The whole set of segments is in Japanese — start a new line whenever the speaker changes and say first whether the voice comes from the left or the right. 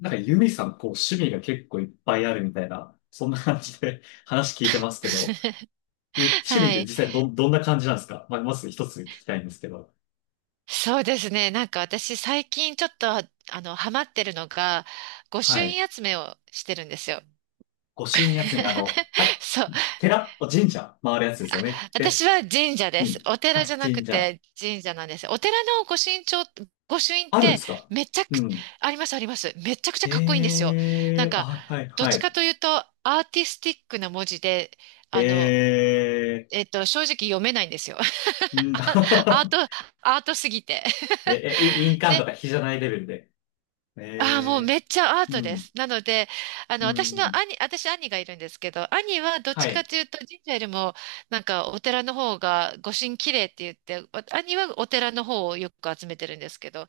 left: なんかユミさん、こう、趣味が結構いっぱいあるみたいな、そんな感じで 話聞いてますけど、趣 味
right: は
left: って実
right: い。
left: 際どんな感じなんですか？まあ、まず一つ聞きたいんですけど。
right: そうですね。私最近ちょっと、ハマってるのが、御朱
left: はい。
right: 印集めをしてるんですよ。
left: 御朱印集め、あの、あれ、
right: そう。
left: 寺、神社回るやつですよね。で、
right: 私は神社で
left: う
right: す。
left: ん。
right: お寺じ
left: あ、
right: ゃなく
left: 神社。
right: て神社なんです。お寺の御朱印帳、御朱印っ
left: あるんで
right: て
left: すか？
right: めちゃ
left: う
right: く、
left: ん。
right: ありますあります。めちゃくちゃかっこいいんです
left: え
right: よ。な
left: え
right: ん
left: ー、
right: か、
left: あ、はい
right: どっ
left: は
right: ちか
left: い。
right: というとアーティスティックな文字で、あの、
left: ええ
right: 正直読めないんですよ。
left: ー、うん。
right: あアート、アートすぎて。
left: え、え、い印 鑑と
right: で、
left: か比じゃないレベルで。
right: ああ、もう
left: え
right: めっちゃア
left: え
right: ー
left: ー、う
right: トで
left: ん、
right: す。なので、あの、
left: うん。
right: 私兄がいるんですけど、兄はどっ
left: は
right: ちか
left: い、
right: というと神社よりも、なんかお寺の方が御神綺麗って言って、兄はお寺の方をよく集めてるんですけど、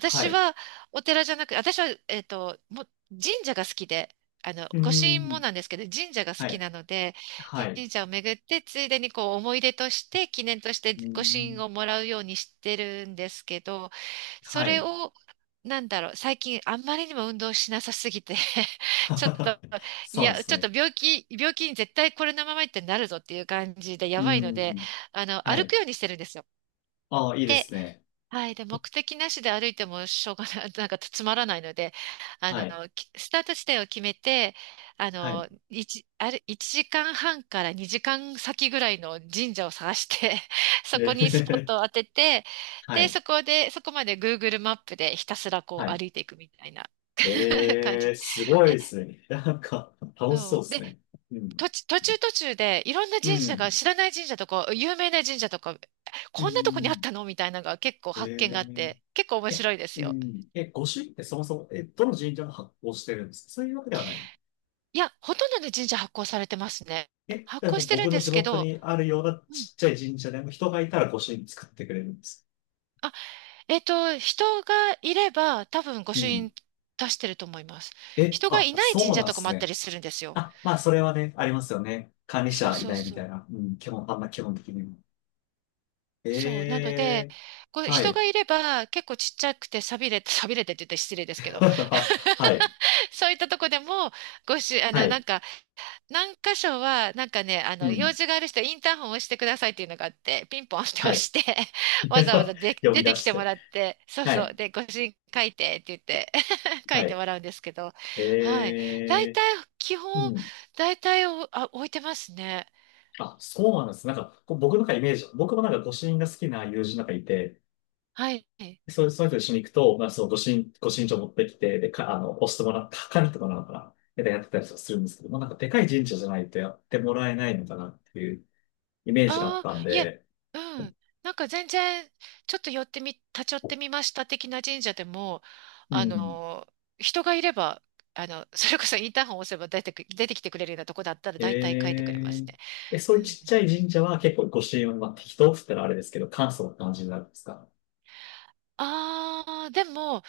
left: はい。
right: はお寺じゃなく、私は、もう神社が好きで、あの、
left: う
right: 御神も
left: ん。
right: なんですけど、神社が好
left: は
right: き
left: い。
right: なので、
left: はい。
right: 神社を巡って、ついでにこう思い出として、記念として
left: うー
right: 御神
left: ん。
right: をもらうようにしてるんですけど、そ
left: は
right: れ
left: い。
right: を、なんだろう、最近あんまりにも運動しなさすぎて ちょっと、い
left: そうで
right: や、
left: す
right: ちょっと
left: ね。
right: 病気、病気に絶対これのままいってなるぞっていう感じでや
left: うー
right: ばいので、
left: ん。
right: あの、
left: は
right: 歩く
left: い。
right: ようにしてるんですよ。
left: ああ、いいで
right: で
left: すね。
right: はい。で、目的なしで歩いてもしょうがない、なんかつまらないので、
left: はい。
right: スタート地点を決めて、あ
left: はい。
right: の、一あれ、1時間半から2時間先ぐらいの神社を探して、そこ
left: え
right: にスポッ
left: ー、
right: トを当てて、
left: は
right: で、
left: い。
right: そこで、そこまで Google マップでひたすらこ
left: は
right: う
left: い。
right: 歩いていくみたいな 感
left: えー、
right: じ。
left: すごいですね。なんか、楽しそう
right: そ
left: で
right: う。
left: す
right: で、
left: ね。うん。
right: 途中でいろんな
left: う
right: 神社
left: ん。
right: が、知らない神社とか、有名な神社とか、
left: う
right: こんなとこにあっ
left: ん。
right: たのみたいなのが結構
left: え
right: 発見があっ
left: ー、
right: て、結構面
left: え、
right: 白いです
left: う
right: よ。
left: ん。え、御朱印ってそもそも、どの神社が発行してるんですか？そういうわけではない。
right: いや、ほとんどの神社発行されてますね。
left: え、
right: 発
left: じゃ
right: 行
left: あ
right: してるん
left: 僕の
right: で
left: 地
right: すけ
left: 元
right: ど、
left: にあるような
right: うん。
left: ちっちゃい神社でも人がいたら御朱印作ってくれるんです。
right: あ、人がいれば多分御
left: う
right: 朱
left: ん。
right: 印出してると思います。
left: え、
right: 人が
left: あ、
right: いない神
left: そう
right: 社
left: なん
right: と
left: で
right: か
left: す
right: もあった
left: ね。
right: りするんですよ。
left: あ、まあ、それはね、ありますよね。管理
right: そう
left: 者偉
right: そう
left: 大み
right: そ
left: たい
right: う。
left: な。うん、基本、あんな基本的にも。え
right: そう。なので、
left: え、
right: こう
left: は
right: 人が
left: い。
right: いれば結構ちっちゃくて寂れてって言って失礼ですけ ど、
left: はい。
right: そういったとこでも、ご朱あ
left: は
right: の、な
left: い。
right: んか、何箇所は、なんかね、あ
left: う
right: の、用
left: ん。
right: 事がある人はインターホンを押してくださいっていうのがあって、ピンポンって押
left: はい。
right: して、わざわ ざで
left: 呼
right: 出
left: び出
right: てき
left: し
right: ても
left: て。
right: らって、そう
left: は
right: そう、
left: い。
right: で、ご主人書いてって言って 書
left: は
right: いて
left: い。
right: もらうんですけど、はい。
left: え
right: 大
left: え、
right: 体、基
left: う
right: 本、
left: ん。
right: 大体置いてますね。
left: あ、そうなんです。なんか、こう僕のなんかイメージ、僕もなんかご主人が好きな友人なんかいて、
right: はい。
left: そういう人と一緒に行くと、まあ、その、ご身長持ってきて、で、か、あの、押してもらった、管理とかなのかな。で、やってたりするんですけど、まあ、なんか、でかい神社じゃないとやってもらえないのかなっていうイメージがあ
right: あ
left: っ
right: あ、
left: たん
right: いえ、
left: で、
right: うん。全然、ちょっと寄ってみ、立ち寄ってみました的な神社でも、
left: う
right: あ
left: ん。
right: の人がいれば、あの、それこそインターホン押せば出てきてくれるようなとこだったら大体書いてくれま
left: え
right: す
left: ー、
right: ね。
left: そ
right: う
left: ういう
right: ん。
left: ちっちゃい神社は結構ご支援は、まあ、適当って言ったらあれですけど、簡素な感じになるんですか？
right: ああ、でも、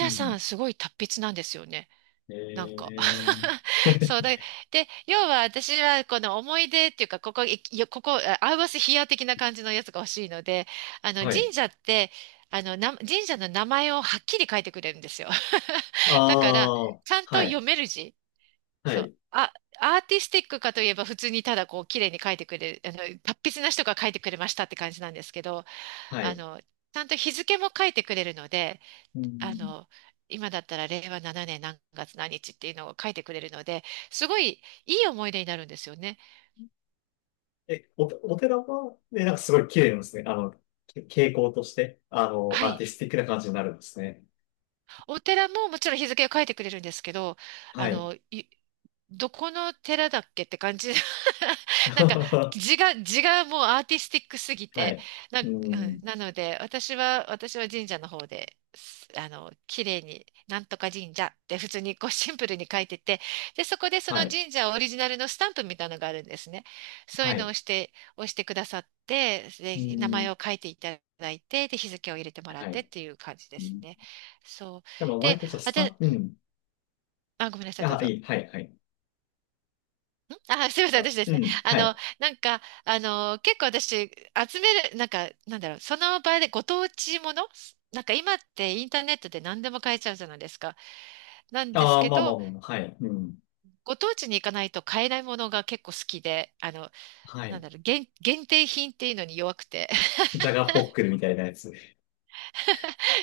left: う
right: さ
left: ん。
right: んすごい達筆なんですよね。
left: え
right: なんか
left: ー、
right: そうだ。で、要は私はこの思い出っていうか、ここ、いいやここ、あアウバスヒア的な感じのやつが欲しいので、あの、
left: はい。
right: 神社って、あの、な、神社の名前をはっきり書いてくれるんですよ。だから、
left: ああ、
right: ちゃんと
left: はい、
right: 読める字。
left: は
right: そう。
left: い、
right: あ、アーティスティックかといえば普通にただこう綺麗に書いてくれる、あの、達筆な人が書いてくれましたって感じなんですけど、
left: は
right: あ
left: い。
right: の、ちゃんと日付も書いてくれるので、
left: う
right: あ
left: ん。
right: の、今だったら令和7年何月何日っていうのを書いてくれるので、すごいいい思い出になるんですよね。
left: え、お寺は、ね、なんかすごい綺麗なんですね。け傾向として、
right: は
left: アー
right: い。
left: ティスティックな感じになるんですね。
right: お寺ももちろん日付を書いてくれるんですけど、
left: は
right: あ
left: い。
right: の、いどこの寺だっけって感じ。なんか字がもうアーティスティックすぎ
left: は
right: て。
left: い。
right: な
left: う
right: ん、うん
left: ん。
right: なので、私は神社の方で、すあの、綺麗に、なんとか神社って普通にこうシンプルに書いてて、で、そこでその
left: はい。
right: 神社オリジナルのスタンプみたいなのがあるんですね。そうい
left: は
right: うのを
left: い。
right: 押してくださって、で、
left: う
right: 名
left: ん。
right: 前を書いていただいて、で、日付を入れてもらっ
left: は
right: てっ
left: い。
right: ていう感じで
left: う
right: す
left: ん。
right: ね。そう。
left: でも、割
right: で、
left: とちょっとス
right: あ、
left: タッ
right: で、
left: フ、
right: う
left: う
right: ん
left: ん。
right: あ、ごめんなさい、どう
left: あ、
right: ぞ。
left: いい。はい、はい。
right: あ、すみません、
left: あ、
right: 私で
left: う
right: すね。
left: ん。はい。
right: 結構私、集める、なんか、なんだろう、その場でご当地もの、なんか今ってインターネットで何でも買えちゃうじゃないですか。なんです
left: ああ、
right: け
left: まあま
right: ど、
left: あまあ、はい。うん。
right: ご当地に行かないと買えないものが結構好きで、あの、
left: は
right: なん
left: い。
right: だろう、限定品っていうのに弱くて。
left: ジャガポックルみたいなやつ。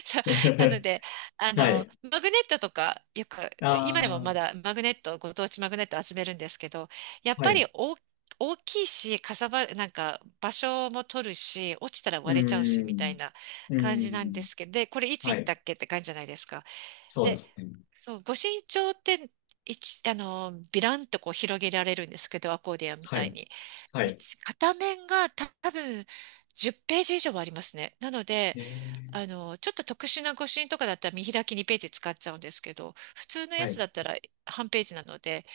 right: そうなの で、あ
left: は
right: の、
left: い。
right: マグネットとか、よく、今でも
left: ああ、
right: まだマグネット、ご当地マグネット集めるんですけど、やっ
left: は
right: ぱ
left: い。
right: り大、大きいし、かさばる、なんか場所も取るし、落ちたら
left: う
right: 割れちゃうし、
left: ー
right: みたい
left: ん。
right: な
left: うー
right: 感じなんで
left: ん。
right: すけど、で、これいつ
left: は
right: 行っ
left: い。
right: たっけって感じじゃないですか。
left: そうで
right: で、
left: すね。
right: そう、ご身長って、一、あの、ビランとこう広げられるんですけど、アコーディアンみ
left: は
right: たい
left: い。
right: に。
left: はい。
right: 一片面が多分10ページ以上はありますね。なので、
left: えー、
right: あの、ちょっと特殊な誤診とかだったら見開き2ページ使っちゃうんですけど、普通の
left: は
right: やつ
left: い。
right: だったら半ページなので、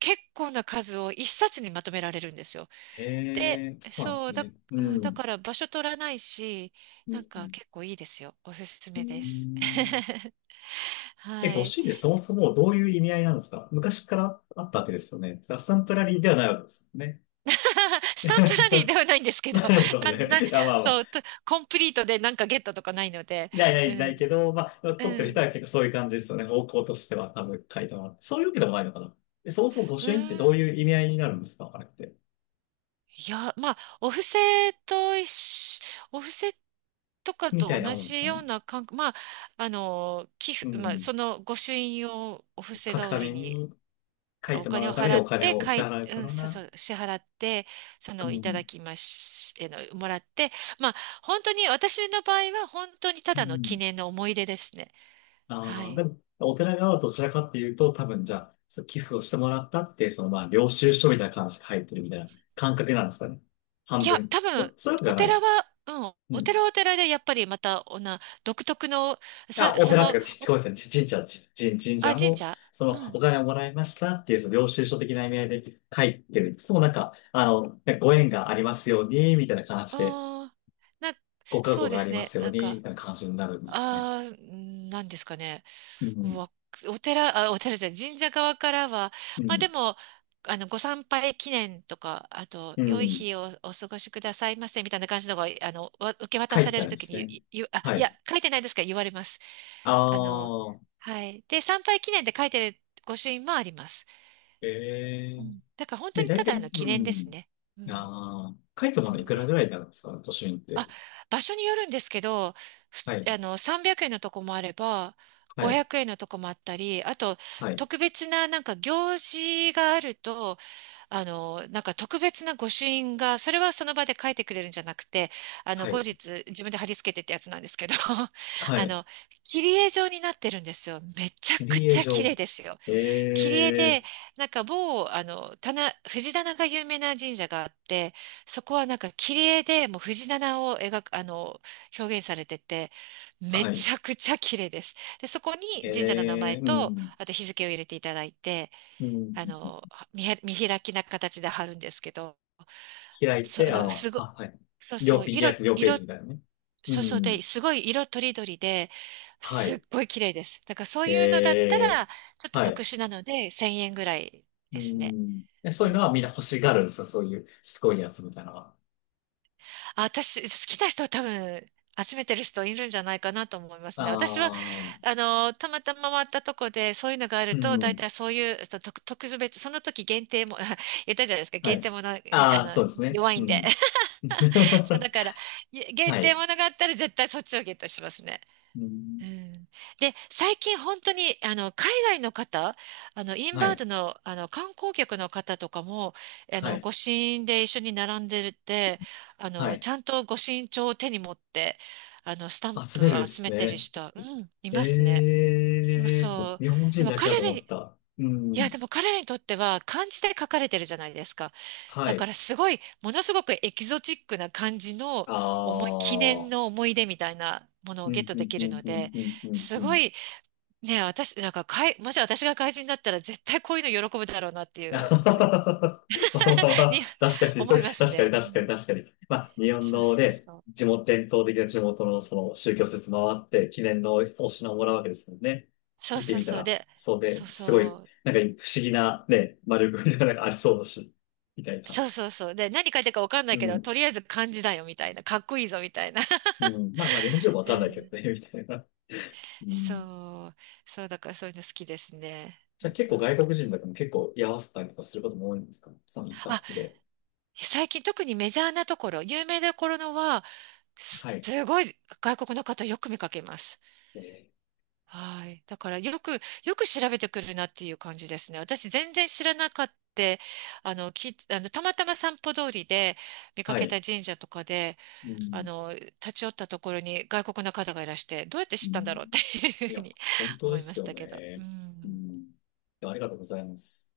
right: 結構な数を一冊にまとめられるんですよ。
left: え
right: で、
left: え、そうなんで
right: そ
left: す
right: うだ、
left: ね。う
right: うん、だか
left: ん。
right: ら場所取らないし、
left: う
right: なんか
left: ん、
right: 結構いいですよ。おすす
left: う
right: めです。
left: ん。 え、
right: は
left: ご
right: い。
left: 主人でそもそもどういう意味合いなんですか？昔からあったわけですよね。アッサンプラリーではないわけですよね。
right: スタンプラリー ではないんですけど、
left: ないですよ
right: なん、な、
left: ね。いや、まあまあ、
right: そう、とコンプリートでなんかゲットとかないので、
left: ないな
right: う
left: いない
right: ん、
left: けど、まあ、
right: う
left: 撮ってる人
right: ん、
left: は結構そういう感じですよね。方向としては多分書いてもらって。そういうわけでもないのかな。え、そもそも御
right: う
left: 朱印ってどう
right: ん。
left: いう意味合いになるんですか？あれって。
right: いや、まあ、と一緒、お布施とか
left: みた
right: と
left: いな
right: 同
left: もんです
right: じ
left: か
right: よう
left: ね。
right: な感覚、まあ、あの、寄
left: う
right: 付、まあ、
left: ん。
right: その御朱印をお布施
left: 書く
right: 代わ
left: た
right: り
left: め
right: に
left: に、書い
right: お
left: ても
right: 金
left: ら
right: を
left: うために
right: 払
left: お
right: っ
left: 金
right: て、
left: を
right: か
left: 支
right: い、
left: 払う
right: う
left: か
right: ん、
left: ら
right: そうそ
left: な。
right: う、支払って、そ
left: う
right: の、いただ
left: ん。
right: きまし、えの、もらって、まあ、本当に、私の場合は本当にた
left: う
right: だの記
left: ん。
right: 念の思い出ですね。は
left: ああ、で
right: い。
left: も、お寺側はどちらかっていうと、多分じゃあ、その寄付をしてもらったって、そのまあ、領収書みたいな感じで書いてるみたいな感覚なんですかね。半
right: いや、
left: 分。
right: 多
left: そ、
right: 分、
left: そういうわけじゃない。う
right: お
left: ん。
right: 寺はお寺でやっぱりまた、独特の、
left: あ、
right: そ、
left: お
right: そ
left: 寺ってい
right: の、
left: うか、ごめんなさい、ち神社、ち、神神
right: あ、
left: 社
right: 神
left: も、
right: 社
left: そ
right: う
left: の、お
right: ん。
left: 金をもらいましたっていう、その領収書的な意味合いで書いてる。そう、なんか、ねご縁がありますように、みたいな感じで、
right: ああ、な、
left: ご加
right: そ
left: 護
right: う
left: が
right: で
left: あ
right: す
left: りま
right: ね。
left: すように、みたいな感じになるんですかね。
right: なんですかね。
left: うん。
right: わ、お寺、あ、お寺じゃない、神社側からは、
left: う
right: まあ
left: ん。
right: でも、あの、ご参拝記念とか、あと、
left: う
right: 良い
left: ん。
right: 日をお過ごしくださいませ、みたいな感じのが、あの、受け渡
left: 書
right: さ
left: い
right: れ
left: てあ
right: る
left: るん
right: と
left: で
right: き
left: す
right: に、
left: ね。
right: いいあ、
left: は
right: いや、
left: い。
right: 書いてないですけど、言われます。
left: あ
right: あの、
left: あ。
right: はい。で、参拝記念で書いてる御朱印もあります。
left: え
right: う
left: え。
right: ん。だから本当
left: で、
right: にた
left: 大
right: だ
left: 体、
right: の記
left: う
right: 念です
left: ん。
right: ね。うん。
left: ああ、カイトなの
right: そ
left: い
right: う
left: くら
right: です。
left: ぐらいになるんですか？都心っ
right: あ、
left: て。
right: 場所によるんですけど、ふ
left: は
right: つ
left: い、
right: あの、300円のとこもあれば、
left: は
right: 500
left: い、
right: 円のとこもあったり、あと、
left: はい、
right: 特別な、なんか、行事があると、あの、なんか、特別な御朱印が、それはその場で書いてくれるんじゃなくて、あの、
left: は
right: 後
left: い、
right: 日、自分で貼り付けてってやつなんですけど、
left: は
right: あ
left: い。
right: の、切り絵状になってるんですよ。めちゃ
left: 切
right: く
left: り絵
right: ちゃ綺
left: 場。
right: 麗ですよ。切り
left: え
right: 絵
left: え、
right: で、なんか某、藤棚が有名な神社があって、そこはなんか切り絵でもう藤棚を描く、表現されてて、め
left: はい、
right: ちゃくちゃ綺麗です。で、そこに神社の名
left: え
right: 前
left: え、う
right: と、
left: ん、
right: あと日付を入れていただいて、
left: うん。
right: あの、見開きな形で貼るんですけど、
left: 開い
right: そ、
left: て、
right: あの、
left: あ
right: すご、
left: あ、はい。
right: そうそ
left: 両
right: う、
left: ページ、
right: 色、
left: 約両ペー
right: 色
left: ジみたいなね。う
right: そうそう
left: ん、
right: で、すごい色とりどりで、
left: は
right: すっ
left: い、
right: ごい綺麗です。だからそういうのだった
left: ええ、
right: ら、ちょっと
left: は
right: 特
left: い、
right: 殊なので、1000円ぐらい
left: う
right: ですね。
left: ん。え、そ
right: う
left: ういうのはみんな
right: ん。
left: 欲しがるんですよ、そういう、すごいやつみたいなのは。
right: あ、私、好きな人は多分、集めてる人いるんじゃないかなと思いま
left: あ
right: すね。私は、
left: あ、
right: たまたま回ったとこで、そういうのがある
left: う
right: と、大
left: ん。
right: 体そういう、特別、その時限定も、言ったじゃないですか、
left: は
right: 限定
left: い。
right: もの、に
left: ああ、そうですね。
right: 弱い
left: う
right: んで。
left: ん。
right: そう、だ から、限
left: は
right: 定
left: い。
right: ものがあったら、絶対そっちをゲットしますね。
left: う
right: う
left: ん、
right: ん。で、最近本当に海外の方、イン
left: は
right: バウン
left: い。
right: ドの、観光客の方とかも、
left: はい。
right: 御朱印で一緒に並んでて、
left: は
right: ち
left: い。
right: ゃんと御朱印帳を手に持って、スタン
left: あ、
right: プ
left: 滑るで
right: を集
left: す
right: めてる
left: ね。
right: 人は、うん、いますね。
left: え
right: そう
left: え
right: そ
left: ー、日本
right: う。で
left: 人
right: も
left: だけだ
right: 彼
left: と
right: ら
left: 思
right: に、
left: った。う
right: いや、
left: ん。
right: でも彼らにとっては漢字で書かれてるじゃないですか。
left: は
right: だか
left: い。
right: らすごい、ものすごくエキゾチックな感じの
left: あ
right: 記念の
left: あ。
right: 思い出みたいなものを
left: う
right: ゲッ
left: ん、
right: ト
left: う
right: で
left: ん、
right: き
left: う
right: る
left: ん、
right: の
left: うん、
right: で、
left: うん、うん。
right: す
left: う
right: ご
left: ん
right: い、ねえ、私、もし私が怪人だったら絶対こういうの喜ぶだろうなってい
left: ま
right: う
left: あ
right: ふうに
left: まあま あ、確かに、
right: 思いま
left: 確
right: す
left: かに、確
right: ね。うん。
left: かに、確かに。まあ、日本
right: そう
left: の
right: そう
left: ね、
right: そう。
left: 地元、伝統的な地元のその宗教施設回って、記念のお品をもらうわけですもんね。
right: そう
left: 行って
right: そう
left: みた
right: そう。
left: ら、
right: で、
left: そう
right: そ
left: で、
right: う
left: すごい、
right: そう。
left: なんか不思議なね、丸くみたいなのがありそうだし、みたいな。
right: そうそうそう。で、何書いてるかわかんない
left: う
right: けど、
left: ん、
right: とりあえず漢字だよみたいな。かっこいいぞみたいな。
left: うん。まあまあ、日本人もわ
right: う
left: かんないけ
right: ん。
left: どね、みたいな。うん。
right: そう。そう、だからそういうの好きですね。
left: じゃあ結
right: う
left: 構
right: ん。
left: 外国人だけど結構居合わせたりとかすることも多いんですか？その行った
right: あ、
left: 先で。
right: 最近特にメジャーなところ、有名なところのは、
left: はい。
right: すごい外国の方よく見かけます。
left: えー、
right: はい。だからよく、よく調べてくるなっていう感じですね。私全然知らなかった。あの、き、あの、たまたま散歩通りで見か
left: は
right: け
left: い。
right: た神社とかで、
left: うん、
right: 立ち寄ったところに外国の方がいらして、どうやって
left: う
right: 知ったん
left: ん。
right: だろうっていう
left: い
right: ふう
left: や、
right: に
left: 本当
right: 思
left: で
right: いま
left: す
right: し
left: よ
right: たけど。う
left: ね。う
right: ん。
left: ん。ありがとうございます。